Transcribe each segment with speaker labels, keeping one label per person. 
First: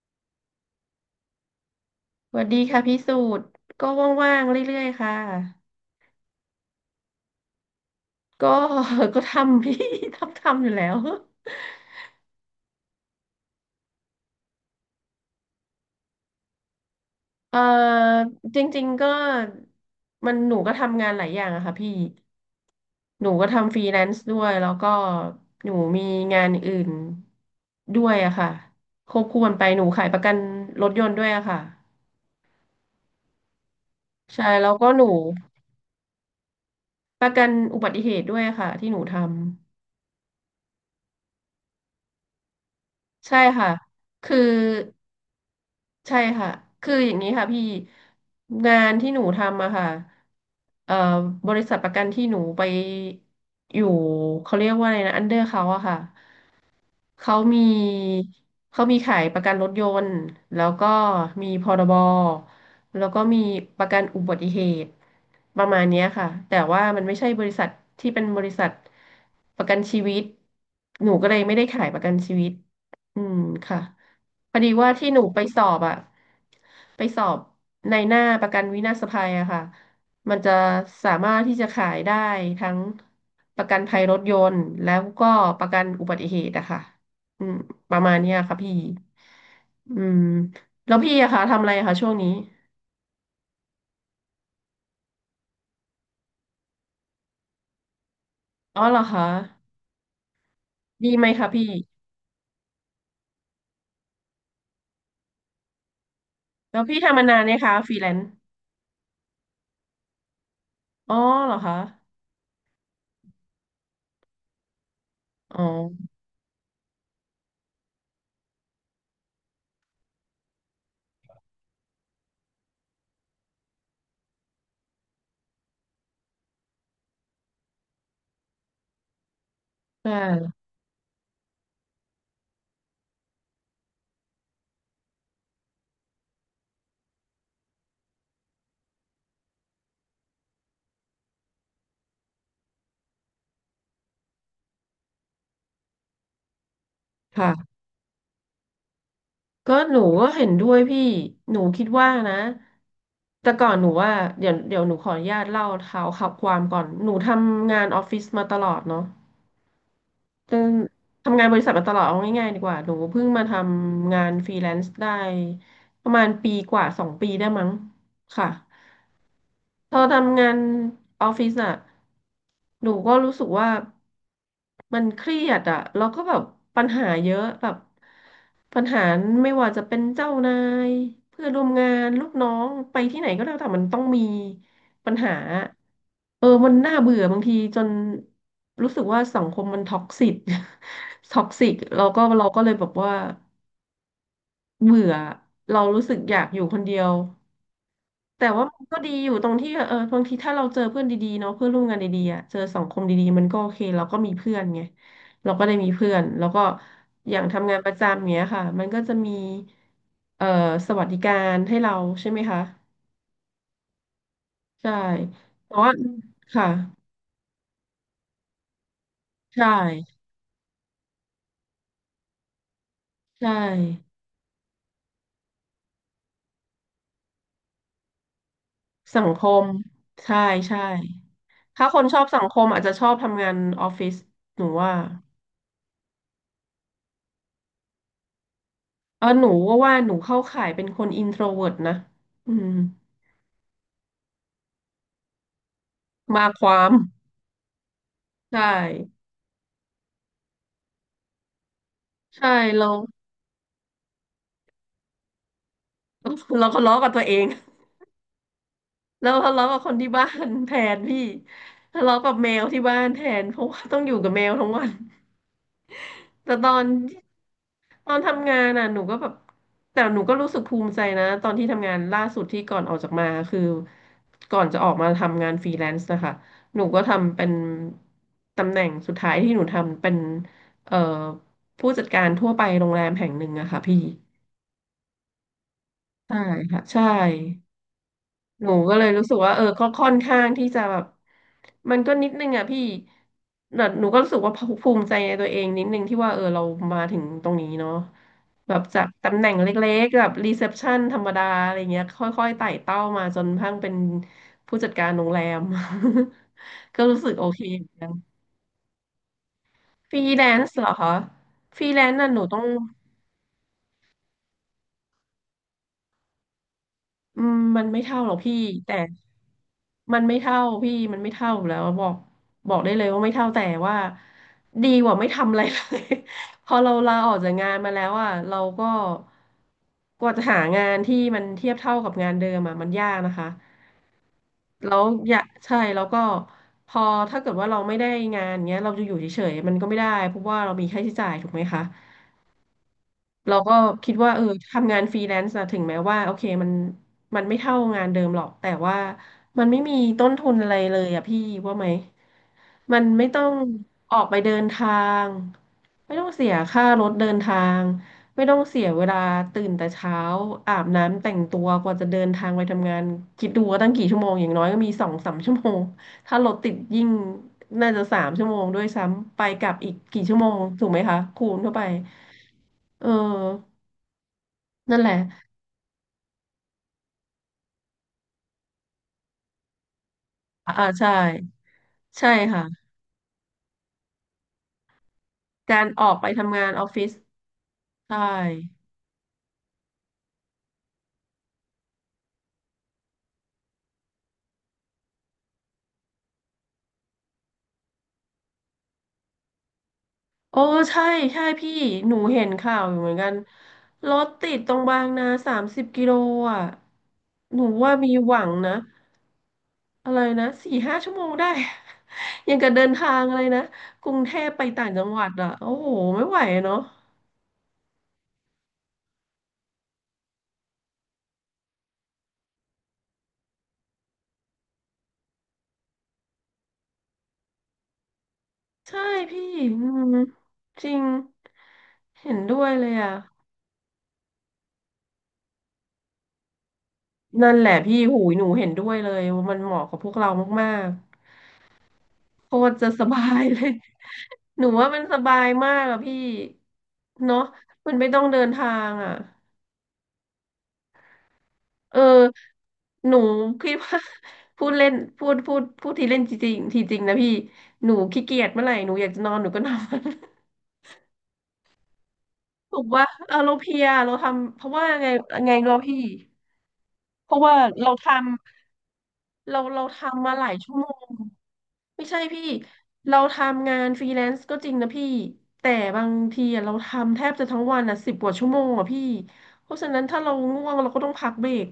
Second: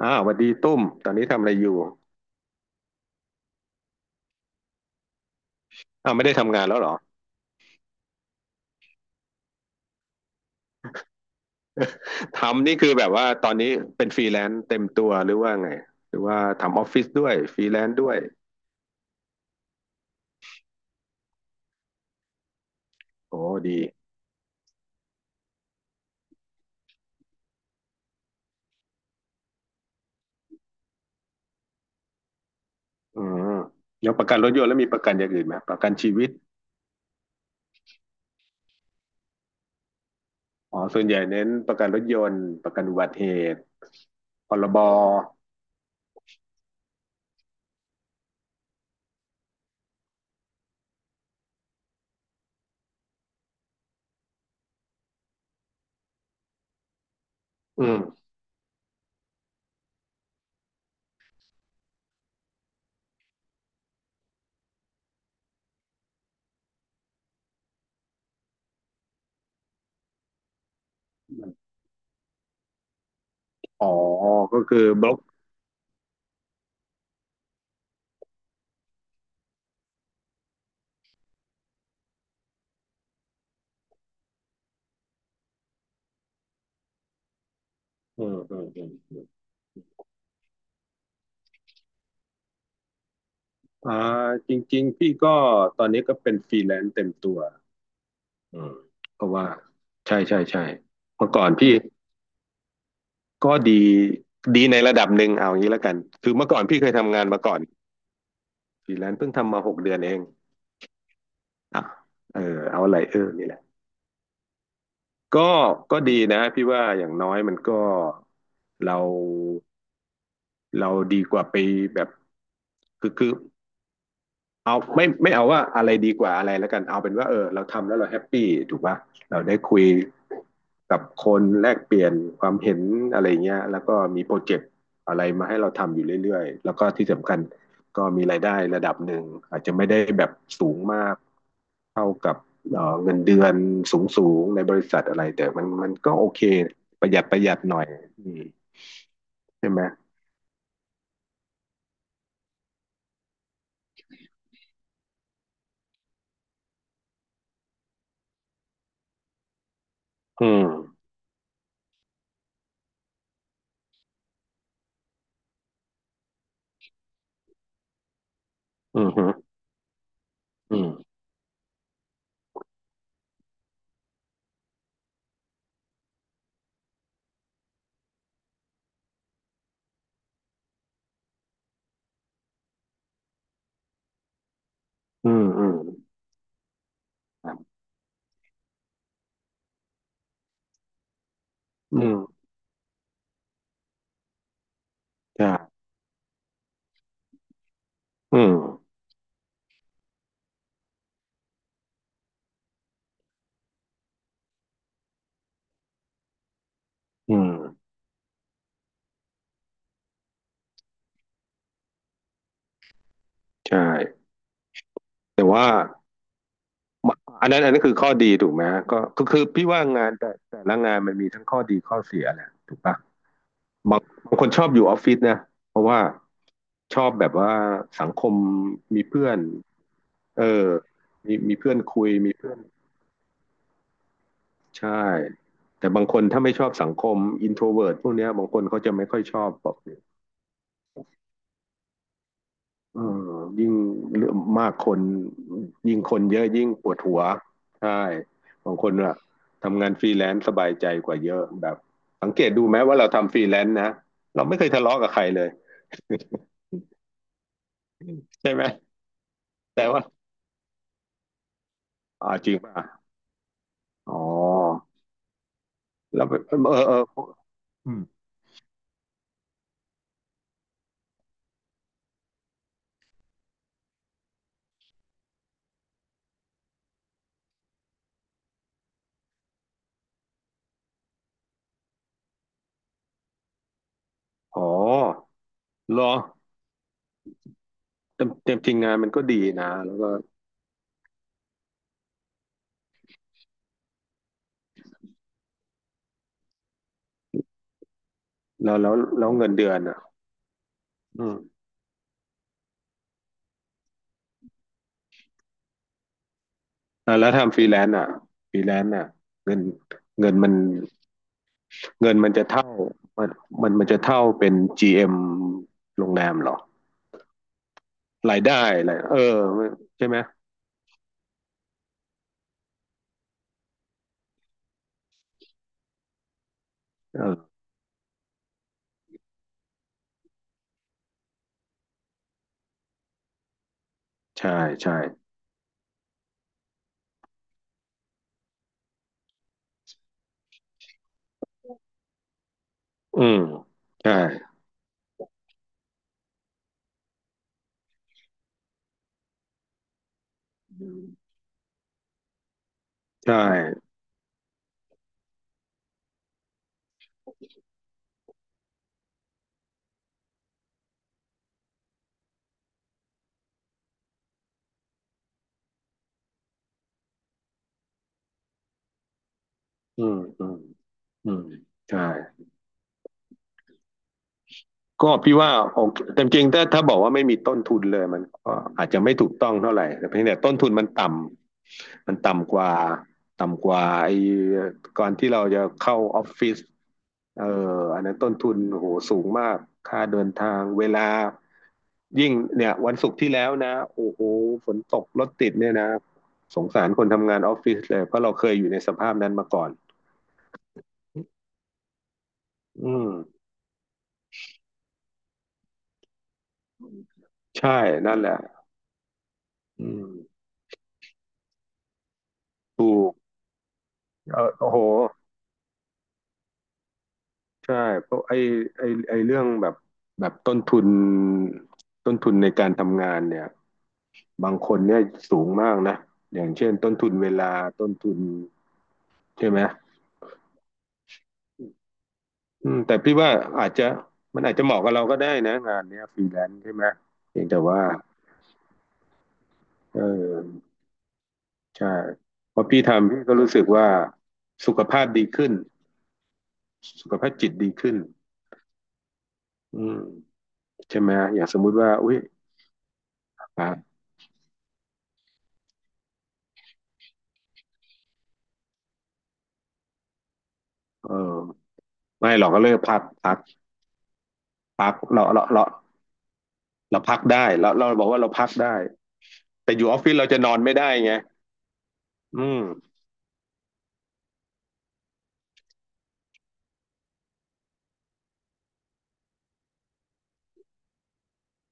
Speaker 1: อ่าสวัสดีตุ้มตอนนี้ทำอะไรอยู่
Speaker 2: สวัสดีค่ะพี่สูตรก็ว่างๆเรื่อยๆค่ะ
Speaker 1: อ้าวไม่ได้ทำงานแล้วเหรอ
Speaker 2: ก็ ก็ทำพี่ ทำอยู่แล้ว
Speaker 1: ทำนี่คือแบบว่าตอนนี้เป็นฟรีแลนซ์เต็มตัวหรือว่าไงหรือว่าทำออฟฟิศด้วย
Speaker 2: เอ
Speaker 1: ฟ
Speaker 2: อ
Speaker 1: รีแลนซ์ด้วย
Speaker 2: จริงๆก็มันหนูก็ทำงานหลายอย่างอะค่ะพี่หนู
Speaker 1: โอ้
Speaker 2: ก็ทำ
Speaker 1: ดี
Speaker 2: ฟรีแลนซ์ด้วยแล้วก็หนูมีงานอื่นด้วยอะค่ะควบคู่กันไปหนูขายประกันรถยนต์ด้วยอะค่ะ
Speaker 1: อืมแล้วประกัน
Speaker 2: ใช่
Speaker 1: รถยนต์
Speaker 2: แล้
Speaker 1: แล้
Speaker 2: ว
Speaker 1: วมี
Speaker 2: ก็
Speaker 1: ป
Speaker 2: ห
Speaker 1: ระ
Speaker 2: นู
Speaker 1: กันอย่างอื่นไหมประกันชีวิต
Speaker 2: ประกันอุบัติเหตุด้วยอะค่ะที่หนูทำ
Speaker 1: อ๋อส่วนใหญ่เน้นประกันรถยนต์ประกันอุบัติเห
Speaker 2: ใช่
Speaker 1: ตุ
Speaker 2: ค่ะคือ
Speaker 1: พรบ
Speaker 2: ใช่ค่ะ คืออย่างนี้ค่ะพี่งานที่หนูทำอะค่ะเอ่อบริษัทประกันที่หนูไปอยู่เขาเรียกว่าอะไรนะอันเดอร์เขาอะค่ะ เขามี
Speaker 1: อืม
Speaker 2: ขายประกันรถยนต์แล้วก็มีพรบแล้วก็มีประกันอุบัติเหตุประมาณเนี้ยค่ะแต่ว่ามันไม่ใช่บริษัทที่เป็นบริษัทประกันชีวิตหนูก็เลยไม่ได้ขายประกันชีวิตอืมค่ะ
Speaker 1: อ๋อ
Speaker 2: พ
Speaker 1: ก็
Speaker 2: อดี
Speaker 1: คือ
Speaker 2: ว่า
Speaker 1: บ
Speaker 2: ที่
Speaker 1: ล็อ
Speaker 2: ห
Speaker 1: ก
Speaker 2: นูไปสอบอะไปสอบในหน้าประกันวินาศภัยอะค่ะมันจะสามารถที่จะขายได้ทั้งประกันภัยรถยนต์แล้วก็ประกันอุบัติเหตุอะค่ะ อืมประมาณ
Speaker 1: อื
Speaker 2: เนี้
Speaker 1: ม
Speaker 2: ย
Speaker 1: อื
Speaker 2: ค่ะ
Speaker 1: ม
Speaker 2: พี่
Speaker 1: อืมอม
Speaker 2: อืมแล้วพี่อะคะทำอะไรอะคะช่วงนี้
Speaker 1: อ่าจริงๆพี่ก็ตอนนี้ก็เป็นฟรีแลนซ์เต็มตัวอืม
Speaker 2: อ๋อเหรอ
Speaker 1: เพ
Speaker 2: คะ
Speaker 1: ราะว่าใช่ใช่ใช่
Speaker 2: ดีไห
Speaker 1: เมื่
Speaker 2: ม
Speaker 1: อก่อ
Speaker 2: คะ
Speaker 1: น
Speaker 2: พี่
Speaker 1: พี่ ก็ดีดีในระดับหนึ่งเอาอย่างนี้แล้วกันคือเมื่อก่อนพี่
Speaker 2: แล้ว
Speaker 1: เคย
Speaker 2: พี่
Speaker 1: ทำ
Speaker 2: ทำ
Speaker 1: งา
Speaker 2: มา
Speaker 1: น
Speaker 2: นา
Speaker 1: มา
Speaker 2: น
Speaker 1: ก่
Speaker 2: เนี่
Speaker 1: อ
Speaker 2: ย
Speaker 1: น
Speaker 2: คะฟรีแลนซ์
Speaker 1: ฟรีแลนซ์เพิ่งทำมาหกเดือนเอง
Speaker 2: อ๋อเหรอคะ
Speaker 1: อ่ะเออเอาอะไรเออนี่แหละก็
Speaker 2: อ๋อ
Speaker 1: ก็ดีนะพี่ว่าอย่างน้อยมันก็เราเราดีกว่าไปแบบคือ เอาไม่เอาว่าอะไรดีกว่าอะไรแล้วกันเอาเป็นว่าเออเราทำแล้วเราแฮปปี้ถูกป่ะเราได้คุย
Speaker 2: ใช่
Speaker 1: กับคนแลกเปลี่ยนความเห็นอะไรเงี้ยแล้วก็มีโปรเจกต์อะไรมาให้เราทำอยู่เรื่อยๆแล้วก็ที่สำคัญก็มีรายได้ระดับหนึ่งอาจจะไม่ได้แบบสูงมากเท่ากับเงินเดือนสูงๆในบริษัทอะไรแต่มันก็โอเคประหยัดประหยัด
Speaker 2: ค่ะ
Speaker 1: หน่อยอืมใช่
Speaker 2: ก็
Speaker 1: ไหม
Speaker 2: หนูก็เห็นด้วยพี่หนูคิดว่านะแต่ก่อนหนูว่าเดี๋ยวหนูขออนุญาตเล่าเท้าความก่อนหนูทำงานออฟฟิศมาตลอดเนาะ
Speaker 1: อื
Speaker 2: เอน
Speaker 1: ม
Speaker 2: ทำงานบริษัทมาตลอดเอาง่ายๆดีกว่าหนูเพิ่งมาทำงานฟรีแลนซ์ได้ประมาณปีกว่าสองปีได้มั้งค่ะ
Speaker 1: อืมฮึ
Speaker 2: พอทำงาน
Speaker 1: อืม
Speaker 2: ออฟฟิศอะหนูก็รู้สึกว่ามันเครียดอะแล้วก็แบบปัญหาเยอะแบบปัญหาไม่ว่าจะเป็นเจ้านายเพื่อนร่วมงานลูกน้องไปที่ไหนก็แล้วแต่มันต้องมีปัญ
Speaker 1: อื
Speaker 2: หา
Speaker 1: มอืม
Speaker 2: เออมันน่าเบื่อบาง
Speaker 1: ครั
Speaker 2: ที
Speaker 1: บ
Speaker 2: จนรู้สึกว่าสังคมมันท็อกซิก ท็อกซิก
Speaker 1: อื
Speaker 2: เรา
Speaker 1: ม
Speaker 2: ก็เราก็เลยแบบว่าเบื่อ
Speaker 1: ใช่
Speaker 2: เรารู้สึกอยากอยู่คนเดียว
Speaker 1: อื
Speaker 2: แต่
Speaker 1: ม
Speaker 2: ว่ามันก็ดีอยู่ตรงที่เออบางทีถ้าเราเจอเพื่อนดีๆเนาะเพื่อนร่วมงานดีๆอ่ะเจอสังคมดีๆมันก็โอเคเราก็มีเพื่อนไงเราก็ได้มีเพื่อนแล้วก็
Speaker 1: อื
Speaker 2: อย่าง
Speaker 1: ม
Speaker 2: ทำงานประจำเงี้ยค่ะมันก็จะมีเอ่อสวัสดิการให้เราใช่ไหมคะ
Speaker 1: ใช่
Speaker 2: ใช่
Speaker 1: แต่ว่า
Speaker 2: แต่ว่าค่ะ
Speaker 1: อันนั้นอันนั้นคือข้อดีถูกไหมฮะก็ก็คือ
Speaker 2: ใช
Speaker 1: พี่ว่างาน
Speaker 2: ่
Speaker 1: แต่แต่ละงานมันมีทั้งข้อดีข้อเสียแหละถูกปะ
Speaker 2: ใช่
Speaker 1: บางบางคนชอบอยู่ออฟฟิศนะเพราะว่าชอบแบบว่าสังคมมี
Speaker 2: สั
Speaker 1: เพื่
Speaker 2: ง
Speaker 1: อน
Speaker 2: คมใช่
Speaker 1: เออ
Speaker 2: ใช่
Speaker 1: มีมีเพื่อน
Speaker 2: ถ้าค
Speaker 1: คุ
Speaker 2: น
Speaker 1: ย
Speaker 2: ชอบ
Speaker 1: มี
Speaker 2: สัง
Speaker 1: เพื่
Speaker 2: ค
Speaker 1: อน
Speaker 2: มอาจจะชอบทำงานออฟฟิศหนูว่า
Speaker 1: ใช่แต่บางคนถ้าไม่ชอบสังคมอินโทรเวิร์ตพวกเนี้ยบางคนเขาจะไม่ค่อย
Speaker 2: เออ
Speaker 1: ช
Speaker 2: ห
Speaker 1: อ
Speaker 2: นู
Speaker 1: บบอก
Speaker 2: ว่าหนูเข้าข่ายเป็นคนอินโทรเวิร์ตนะอืม
Speaker 1: อืมยิ่งเรื่องมากคนยิ่งคนเย
Speaker 2: มา
Speaker 1: อะ
Speaker 2: ค
Speaker 1: ยิ่ง
Speaker 2: วา
Speaker 1: ป
Speaker 2: ม
Speaker 1: วดหัวใช่
Speaker 2: ใช
Speaker 1: บางคนอะ
Speaker 2: ่
Speaker 1: ทำงานฟรีแลนซ์สบายใจกว่าเยอะแบบสังเก
Speaker 2: ใช่
Speaker 1: ตดูไหม
Speaker 2: เรา
Speaker 1: ว่าเราทำฟรีแลนซ์นะเราไม่เคยทะเลาะกับใครเลย
Speaker 2: เราก็ทะเลาะกับตัวเอง
Speaker 1: ใช่ไหม
Speaker 2: แล้วทะเลาะกั
Speaker 1: แต่
Speaker 2: บคน
Speaker 1: ว่า
Speaker 2: ที่บ้านแทนพี่ทะเลาะ
Speaker 1: อ่า
Speaker 2: กับ
Speaker 1: จ
Speaker 2: แม
Speaker 1: ริง
Speaker 2: ว
Speaker 1: ป่ะ
Speaker 2: ที่บ้านแทนเพราะว่าต้องอ
Speaker 1: อ๋อ
Speaker 2: ยู่กับแมวทั้งวัน
Speaker 1: แล้วแบบเอ
Speaker 2: แต่ตอ
Speaker 1: อ
Speaker 2: น
Speaker 1: เอออืม
Speaker 2: ตอนทำงานน่ะหนูก็แบบแต่หนูก็รู้สึกภูมิใจนะตอนที่ทำงานล่าสุดที่ก่อนออกจากมาคือก่อนจะออกมาทำงานฟรีแลนซ์นะคะหนูก็ทำเป็นตำแหน่งสุดท้ายที่หนูทำเป็นเอ่อผู้จัดการทั่วไปโรงแรมแห่งหนึ่งอะค่ะพี่
Speaker 1: อ๋อเหรอ
Speaker 2: ใช่ค่ะใช่
Speaker 1: เต็มเต็ม
Speaker 2: ห
Speaker 1: จริ
Speaker 2: นู
Speaker 1: งงา
Speaker 2: ก็
Speaker 1: น
Speaker 2: เล
Speaker 1: มั
Speaker 2: ย
Speaker 1: นก็
Speaker 2: รู้สึก
Speaker 1: ดี
Speaker 2: ว่าเออ
Speaker 1: นะ
Speaker 2: ก็
Speaker 1: แล้ว
Speaker 2: ค่
Speaker 1: ก็
Speaker 2: อนข้างที่จะแบบมันก็นิดนึงอ่ะพี่แต่หนูก็รู้สึกว่าภูมิใจในตัวเองนิดนึงที่ว่าเออเรามาถึงตรงนี้เนาะ
Speaker 1: แล้
Speaker 2: แบ
Speaker 1: ว
Speaker 2: บ
Speaker 1: แล้ว
Speaker 2: จาก
Speaker 1: แล้ว
Speaker 2: ตำแห
Speaker 1: เงิ
Speaker 2: น่
Speaker 1: น
Speaker 2: ง
Speaker 1: เดือน
Speaker 2: เล็
Speaker 1: อ่ะ
Speaker 2: กๆแบบรีเซพชันธร
Speaker 1: อื
Speaker 2: รม
Speaker 1: ม
Speaker 2: ดาอะไรเงี้ยค่อยๆไต่เต้ามาจนพั่งเป็นผู้จัดการโรงแรม ก็
Speaker 1: อ่ะ
Speaker 2: รู้
Speaker 1: แล้
Speaker 2: สึ
Speaker 1: ว
Speaker 2: กโอ
Speaker 1: ทำฟ
Speaker 2: เค
Speaker 1: รีแลน
Speaker 2: เหมือ
Speaker 1: ซ์
Speaker 2: น
Speaker 1: อ่ะ
Speaker 2: กัน
Speaker 1: ฟรีแลนซ์อ่ะเงิน
Speaker 2: ฟรี
Speaker 1: เงิน
Speaker 2: แล
Speaker 1: มัน
Speaker 2: นซ์เหรอคะฟรีแล
Speaker 1: เงิ
Speaker 2: น
Speaker 1: น
Speaker 2: ซ์
Speaker 1: มั
Speaker 2: น่ะ
Speaker 1: น
Speaker 2: หนู
Speaker 1: จะ
Speaker 2: ต้อ
Speaker 1: เท่า
Speaker 2: ง
Speaker 1: มันมันมันจะเท่าเป็น GM โรงแรมเหรอ
Speaker 2: อืมมันไม่เท่าหรอ
Speaker 1: รา
Speaker 2: ก
Speaker 1: ย
Speaker 2: พี่
Speaker 1: ได้อะไร
Speaker 2: แต่
Speaker 1: เออใช่ไหม
Speaker 2: มันไม่เท่ามันไม่เท่าอยู่แล้วบอกได้เลยว่าไม่เท่าแต่ว่าดีกว่าไม่ทำอะไรเลย พอเราลาออกจา
Speaker 1: เออ
Speaker 2: กงานมาแล้วอ่ะเราก็กว่าจะหางานที่มันเทียบเท่ากับงานเดิมอ่ะมันยากนะคะ
Speaker 1: ใช่ใช่
Speaker 2: แล้วอย่ากใช่แล้วก็พอถ้าเกิดว่าเราไม่ได้งานเงี้ยเราจะอยู่เฉยๆมันก็ไม่ได้เพราะว่าเรามีค่าใช้จ่ายถูกไหมคะ
Speaker 1: อืม
Speaker 2: เราก็คิ
Speaker 1: ใช่
Speaker 2: ดว่าเออทำงานฟรีแลนซ์อะถึงแม้ว่าโอเคมันไม่เท่างานเดิมหรอกแต่ว่ามันไม่มีต้นทุนอะไรเลยอะพี่ว่าไหมมันไม่
Speaker 1: ใช่
Speaker 2: ต้องออกไปเดินทางไม่ต้องเสียค่ารถเดินทางไม่ต้องเสียเวลาตื่นแต่เช้าอาบน้ำแต่งตัวกว่าจะเดินทางไปทำงานคิดดูว่าตั้งกี่ชั่วโมงอย่างน้อยก็มีสองสามชั่วโมงถ้ารถติดยิ่งน่าจะสามชั่วโมงด้วยซ้ำไปกลับอีก
Speaker 1: อืม
Speaker 2: กี่ชั่ว
Speaker 1: อื
Speaker 2: โม
Speaker 1: ม
Speaker 2: งถูกไหมคะ
Speaker 1: อืม
Speaker 2: คูณเข้าไป
Speaker 1: ใช่
Speaker 2: เออ นั่นแห
Speaker 1: ก็
Speaker 2: ละ
Speaker 1: พี่ว่าโอเคแต่จริงๆถ้าถ้าบอกว่าไม่มีต้นทุนเลยมันก็อาจจะไม่ถูกต้องเท่าไหร่แต่เพียงแต่ต้นทุน
Speaker 2: อ่า
Speaker 1: มันต่
Speaker 2: ใช่
Speaker 1: ำมัน
Speaker 2: ใช่
Speaker 1: ต่ำก
Speaker 2: ค่ะ
Speaker 1: ว่าต่ำกว่าไอ้ก่อนที่เราจะ
Speaker 2: การ
Speaker 1: เข้า
Speaker 2: ออก
Speaker 1: ออ
Speaker 2: ไป
Speaker 1: ฟฟิศ
Speaker 2: ทำงานออฟฟิศ
Speaker 1: เอ่ออันนั้น
Speaker 2: ใช่
Speaker 1: ต้นทุนโอ้โหสูงมากค่าเดินทางเวลายิ่งเนี่ยวันศุกร์ที่แล้วนะโอ้โหฝนตกรถติดเนี่ยนะสงสารคนทำงานออฟฟิศเลยเพราะเราเคยอยู่ในสภาพนั้นมาก่อน
Speaker 2: โอ้ใช่ใช่พี่หนูเห็นข่าว
Speaker 1: อื
Speaker 2: อยู่เหมือนกัน
Speaker 1: ม
Speaker 2: รถติดตรงบางนา30 กิโลอ่ะหนู
Speaker 1: ใช่
Speaker 2: ว่ามี
Speaker 1: นั่นแห
Speaker 2: ห
Speaker 1: ละ
Speaker 2: วังนะ
Speaker 1: อืม
Speaker 2: อะไรนะสี่ห้าชั่วโมงได้ ยังกับเดิ
Speaker 1: ถู
Speaker 2: น
Speaker 1: ก
Speaker 2: ทางอะไรนะกรุงเท
Speaker 1: เอ
Speaker 2: พ
Speaker 1: อ
Speaker 2: ไป
Speaker 1: โอ้โห
Speaker 2: ต่างจังหวัดอ่ะโอ้โหไม่ไหวเนาะ
Speaker 1: ใช่เพราะไอ้เรื่องแบบแบบต้นทุนต้นทุนในการทำงานเนี่ยบางคนเนี่ยสูงมากนะอย่างเช่นต้นทุนเวลาต้นทุน
Speaker 2: ใช่พี่
Speaker 1: ใช่ไหม
Speaker 2: อืมจริงเห็นด้ว
Speaker 1: อื
Speaker 2: ย
Speaker 1: ม
Speaker 2: เล
Speaker 1: แต่
Speaker 2: ย
Speaker 1: พี่
Speaker 2: อ่ะ
Speaker 1: ว่าอาจจะอาจจะเหมาะกับเราก็ได้นะงานเนี้ยฟรีแลนซ์ใช่ไหมเพียง
Speaker 2: นั่น
Speaker 1: แต่
Speaker 2: แหละ
Speaker 1: ว่า
Speaker 2: พี่หูยหนูเห็นด้วยเลยว่ามันเหมาะกั
Speaker 1: เอ
Speaker 2: บพวกเรา
Speaker 1: อ
Speaker 2: มากๆ
Speaker 1: ใช่
Speaker 2: โค
Speaker 1: พอ
Speaker 2: ตร
Speaker 1: พี่
Speaker 2: จะส
Speaker 1: ทำพี่
Speaker 2: บา
Speaker 1: ก็
Speaker 2: ย
Speaker 1: รู้
Speaker 2: เล
Speaker 1: สึก
Speaker 2: ย
Speaker 1: ว่า
Speaker 2: หนู
Speaker 1: สุข
Speaker 2: ว่ามั
Speaker 1: ภา
Speaker 2: น
Speaker 1: พ
Speaker 2: ส
Speaker 1: ดี
Speaker 2: บาย
Speaker 1: ขึ้น
Speaker 2: มากอะพี่
Speaker 1: สุขภาพ
Speaker 2: เนาะ
Speaker 1: จิตดี
Speaker 2: มั
Speaker 1: ขึ้น
Speaker 2: นไม่ต้องเดินทางอะ
Speaker 1: อืมใช่ไหมอย่างสมมุติว่า
Speaker 2: เอ
Speaker 1: อุ้ย
Speaker 2: อหนูคิดว่า
Speaker 1: อ่ะ
Speaker 2: พูดเล่นพูดพูดทีเล่นจริงทีจริงนะพี่หนูขี้เกียจเมื่อไหร่หนูอยากจะนอนหนูก็นอน
Speaker 1: เออไม่หรอกก็เลย
Speaker 2: ถูก
Speaker 1: พัก
Speaker 2: ว่า
Speaker 1: พั
Speaker 2: เออ
Speaker 1: ก
Speaker 2: เราเพลียเราทำเพราะว่า
Speaker 1: พัก
Speaker 2: ไง
Speaker 1: เราเรา
Speaker 2: ไง
Speaker 1: เรา
Speaker 2: เราพี่
Speaker 1: เราพัก
Speaker 2: เพราะ
Speaker 1: ได้
Speaker 2: ว่า
Speaker 1: เราเรา
Speaker 2: เรา
Speaker 1: บอ
Speaker 2: ท
Speaker 1: กว่าเราพักได้
Speaker 2: ำเรา
Speaker 1: แต่อ
Speaker 2: เรา
Speaker 1: ยู่ออฟฟิศเรา
Speaker 2: ทำมา
Speaker 1: จะ
Speaker 2: ห
Speaker 1: น
Speaker 2: ลา
Speaker 1: อ
Speaker 2: ย
Speaker 1: น
Speaker 2: ชั่
Speaker 1: ไม่
Speaker 2: วโม
Speaker 1: ได้
Speaker 2: ง
Speaker 1: ไง
Speaker 2: ไม่ใช่
Speaker 1: อื
Speaker 2: พี่
Speaker 1: ม
Speaker 2: เราทำงานฟรีแลนซ์ก็จริงนะพี่แต่บางทีอะเราทำแทบจะทั้งวันอ่ะสิบกว่าชั่วโมงอ่ะพี่เพราะฉะนั้นถ้าเราง่วงเราก็ต้องพักเบรก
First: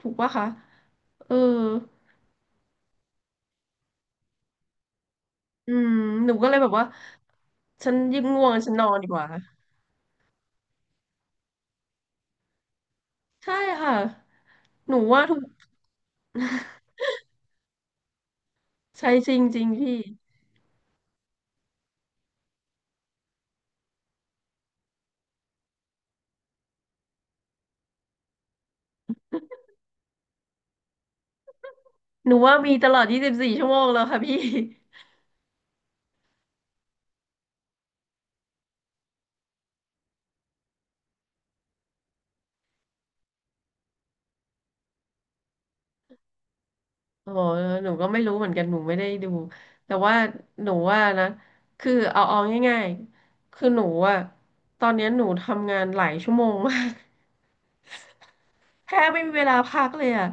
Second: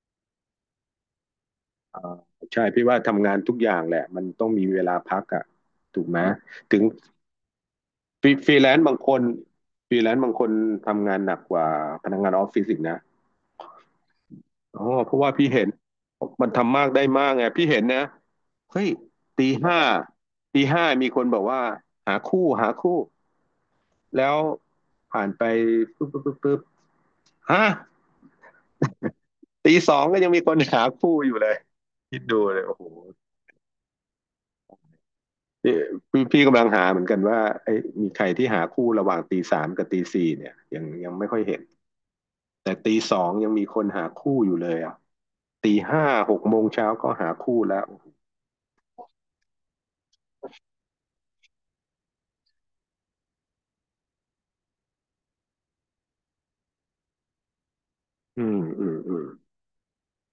Speaker 2: ถูกปะคะเออ
Speaker 1: อ่าใช่พี่ว่าทำงานทุกอย่างแหละมันต้องมีเวลาพักอ่ะ
Speaker 2: อืม
Speaker 1: ถูกไหม
Speaker 2: หนูก็เลยแบบ
Speaker 1: ถึง
Speaker 2: ว่าฉันยิ่
Speaker 1: ฟ
Speaker 2: ง
Speaker 1: รี
Speaker 2: ง่
Speaker 1: ฟ
Speaker 2: วง
Speaker 1: รีแล
Speaker 2: ฉัน
Speaker 1: น
Speaker 2: น
Speaker 1: ซ์
Speaker 2: อ
Speaker 1: บา
Speaker 2: น
Speaker 1: ง
Speaker 2: ดี
Speaker 1: ค
Speaker 2: ก
Speaker 1: น
Speaker 2: ว่า
Speaker 1: ฟรีแลนซ์บางคนทำงานหนักกว่าพนักงานออฟฟิศอีกนะ
Speaker 2: ใช่ค่ะ
Speaker 1: อ๋อ
Speaker 2: หนู
Speaker 1: เพราะ
Speaker 2: ว่า
Speaker 1: ว่า
Speaker 2: ทุก
Speaker 1: พี่เห็นมันทำมาก ได้มากไงพี่เห็นนะเฮ้ย
Speaker 2: ใช่จริง
Speaker 1: ตี
Speaker 2: จริง
Speaker 1: ห้า
Speaker 2: พี่
Speaker 1: ตีห้ามีคนบอกว่าหาคู่แล้วผ่านไปปุ๊บปุ๊บปุ๊บปุ๊บฮะ ตีสองก็ยังมีคนหาคู่อยู่เลยคิด
Speaker 2: หนู
Speaker 1: ดู
Speaker 2: ว่า
Speaker 1: เลย
Speaker 2: มี
Speaker 1: โอ้โห
Speaker 2: ตลอดยี่สิบสี4ชั่วโมงแล้วค่ะพี่
Speaker 1: นี่พี่กำลังหาเหมือนกันว่าไอ้ยมีใครที่หาคู่ระหว่างตีสามกับตีสี่เนี่ยยังไม่ค่อยเห็นแต่ตีสองยังมีคนหาคู่อยู่เลยอ่ะตีห้าหกโมงเช้าก็หา
Speaker 2: อ๋อ
Speaker 1: คู่แล้ว
Speaker 2: หนูก็ไม่รู้เหมือนกันหนูไม่ได้ดูแต่ว่าหนูว่านะคือเอาง่ายๆคือหนูอะตอนเนี้ยหนูทำงานหลายชั่วโมงมาก
Speaker 1: อืมอื
Speaker 2: แท
Speaker 1: ม
Speaker 2: บ
Speaker 1: อื
Speaker 2: ไม่
Speaker 1: ม
Speaker 2: มีเวลาพักเลยอะ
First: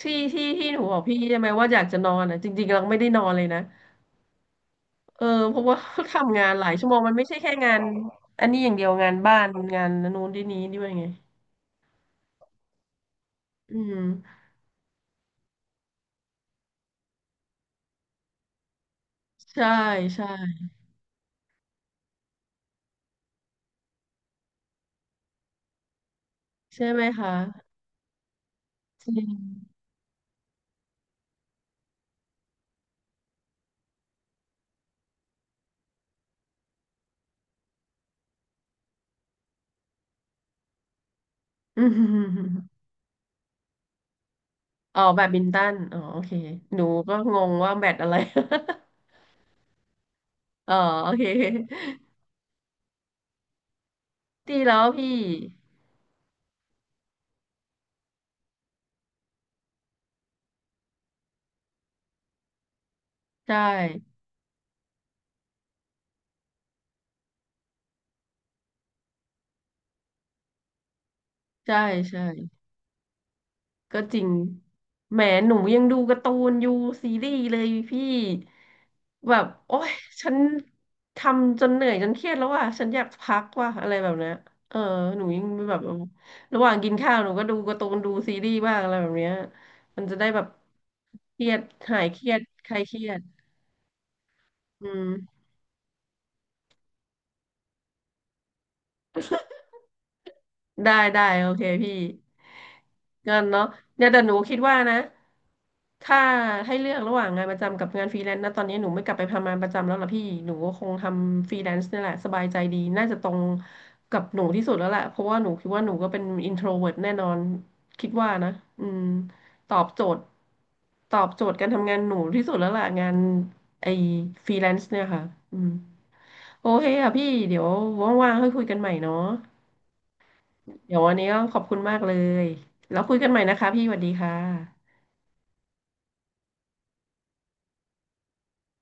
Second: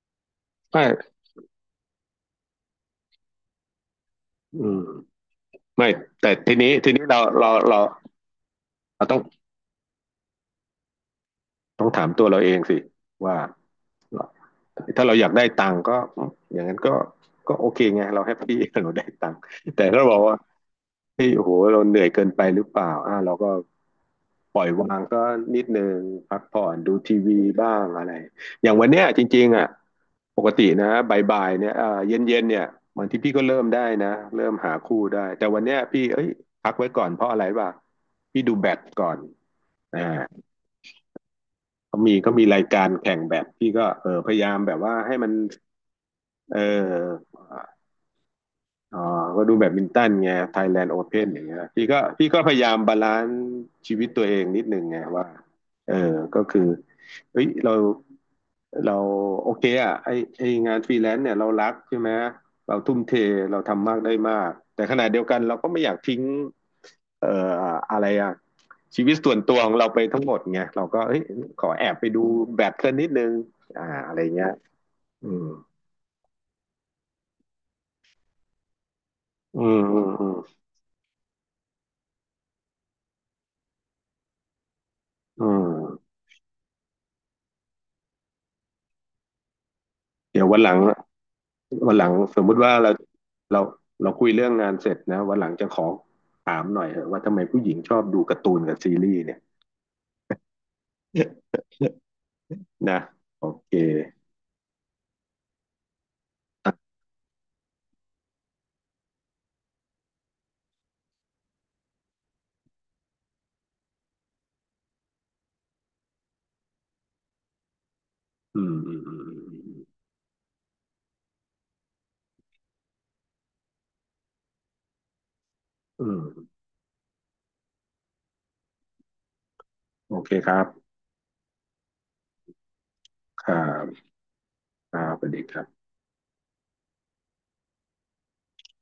Speaker 2: ที่หนูบอก
Speaker 1: ไม่
Speaker 2: พี่ใช่ไหมว่าอยากจะนอนอะจริงๆเราไม่ได้นอนเลยนะ
Speaker 1: อืม
Speaker 2: เออเพราะว่า
Speaker 1: ไม่ แต่
Speaker 2: ทำงา
Speaker 1: ที
Speaker 2: นหลา
Speaker 1: นี้
Speaker 2: ยชั่
Speaker 1: ที
Speaker 2: วโมง
Speaker 1: นี้
Speaker 2: มัน
Speaker 1: เรา
Speaker 2: ไม่ใช่
Speaker 1: เรา
Speaker 2: แค่งา
Speaker 1: เรา
Speaker 2: นอันนี้อย่างเดียว
Speaker 1: เรา
Speaker 2: งา
Speaker 1: ต้
Speaker 2: น
Speaker 1: อง
Speaker 2: บ้านงานนู้นที่นี้ด้วยไง
Speaker 1: ต้องถามตัวเราเองสิว่า
Speaker 2: อืม
Speaker 1: ถ้าเราอยากได้ตังค์ก็อย่างนั้นก็ก็โอเคไงเราแฮปปี้ เราได้ตังค์
Speaker 2: ใช่
Speaker 1: แต่ถ้าเราบอก
Speaker 2: ใช่
Speaker 1: ว่า เี่โอ้โหเราเหนื่อยเกินไปหรือเปล่าอ่าเราก็ปล่อยวางก็นิดนึงพักผ่อน
Speaker 2: ใช่
Speaker 1: ดู
Speaker 2: ไหม
Speaker 1: ที
Speaker 2: คะ
Speaker 1: วีบ้างอะไรอย่างวันเนี้
Speaker 2: จ
Speaker 1: ย
Speaker 2: ริ
Speaker 1: จ
Speaker 2: ง
Speaker 1: ริงๆอ่ะปกตินะบ่ายๆเนี่ยอ่าเย็นๆเนี่ยบางทีพี่ก็เริ่มได้นะเริ่มหาคู่ได้แต่วันเนี้ยพี่เอ้ยพักไว้ก่อนเพราะอะไรวะพี่ดูแบดก่อนอ่า
Speaker 2: อื
Speaker 1: เขามีราย
Speaker 2: ม
Speaker 1: การแข่งแบดพี่ก็เออพยายามแบบว่า
Speaker 2: อ๋อ
Speaker 1: ให้
Speaker 2: แบ
Speaker 1: มั
Speaker 2: ด
Speaker 1: น
Speaker 2: มินตันอ๋อโอเค
Speaker 1: เ
Speaker 2: หนูก็
Speaker 1: ออ
Speaker 2: งงว่าแบดอะไร
Speaker 1: อ๋อก็ดูแบดมินตันไงไทย
Speaker 2: อ๋อ
Speaker 1: แลนด์โอ
Speaker 2: โอ
Speaker 1: เพ่
Speaker 2: เค
Speaker 1: นอย่างเงี้ยพี่ก็พยายามบาลานซ์ชีวิตตัวเอง
Speaker 2: ตี
Speaker 1: นิดนึ
Speaker 2: แล้
Speaker 1: ง
Speaker 2: ว
Speaker 1: ไง
Speaker 2: พี่
Speaker 1: ว่าเออก็คือเฮ้ยเราโอเคอ่ะไอไองานฟรีแลนซ์เนี่ยเรารักใช่ไหมเราทุ่มเท
Speaker 2: ใช่
Speaker 1: เราทำมากได้มากแต่ขณะเดียวกันเราก็ไม่อยากทิ้งเอ่ออะไรอ่ะชีวิตส่วนตัวของเราไปทั้งหมดไงเราก็เอ้ยขอ
Speaker 2: ใช่
Speaker 1: แอบไป
Speaker 2: ใช่
Speaker 1: ดูแบดสักนิดนึง
Speaker 2: ก็
Speaker 1: อะ
Speaker 2: จ
Speaker 1: ไร
Speaker 2: ริง
Speaker 1: เงี้ย
Speaker 2: แหม
Speaker 1: อืม
Speaker 2: หนูยังดูการ์ตูนอยู่ซีรีส์เลยพี่แบบ
Speaker 1: อื
Speaker 2: โอ๊
Speaker 1: ม
Speaker 2: ย
Speaker 1: อืมอื
Speaker 2: ฉั
Speaker 1: ม
Speaker 2: นทำจนเหนื่อยจนเครียดแล้วว่ะฉันอยากพักว่ะอะไรแบบเนี้ยเออหนูยั
Speaker 1: อื
Speaker 2: งแบบ
Speaker 1: ม
Speaker 2: ระหว่างกินข้าวหนูก็ดูการ์ตูนดูซีรีส์บ้างอะไรแบบเนี้ยมันจะได้แบ
Speaker 1: เดี๋ยว
Speaker 2: บ
Speaker 1: วันหลัง
Speaker 2: เครียด
Speaker 1: วัน
Speaker 2: หา
Speaker 1: หลั
Speaker 2: ย
Speaker 1: ง
Speaker 2: เครีย
Speaker 1: ส
Speaker 2: ด
Speaker 1: มมุติ
Speaker 2: ค
Speaker 1: ว่า
Speaker 2: ลายเครียด
Speaker 1: เราเราคุยเรื่องงาน
Speaker 2: อื
Speaker 1: เสร็จ
Speaker 2: ม
Speaker 1: นะวันหลังจะขอถามหน่อยเถอะว่าทำไมผู้หญิงชอบดูการ์ตูนกับซีรีส์เนี่ย
Speaker 2: ได้ได้โอเคพี่
Speaker 1: นะ
Speaker 2: เงั้
Speaker 1: โอ
Speaker 2: นเนาะ
Speaker 1: เค
Speaker 2: เนี่ยแต่หนูคิดว่านะถ้าให้
Speaker 1: อะ
Speaker 2: เลือกระหว่างงานประจำกับงานฟรีแลนซ์นะตอนนี้หนูไม่กลับไปทำงานประจำแล้วล่ะพี่หนูก็คงทำฟรีแลนซ์นี่แหละสบายใจดีน่าจะตรงกับหนูที่สุดแล้วแหละเพราะว่าหนูคิดว่าหนูก็เป็นอินโทรเวิร์ตแน่นอนคิดว่านะ
Speaker 1: อืม
Speaker 2: อื
Speaker 1: อืม
Speaker 2: ม
Speaker 1: อืม
Speaker 2: ตอบโจทย์ตอบโจทย์การทำงานหนูที่สุดแล้วล่ะงานไอ้ฟรีแลนซ์เนี่ยค่ะอืม
Speaker 1: อืมอืม
Speaker 2: โอเคค่ะพี่เดี๋ยวว่างๆค่อยคุยกันใหม่เนาะ
Speaker 1: โอเคครับ
Speaker 2: เดี๋ยววันนี้ก็ขอบคุณมากเลยแล้วคุยกันใหม่
Speaker 1: ครั
Speaker 2: นะคะพี่สวัส
Speaker 1: บ
Speaker 2: ดีค่ะ
Speaker 1: ครับสวัสดีครับ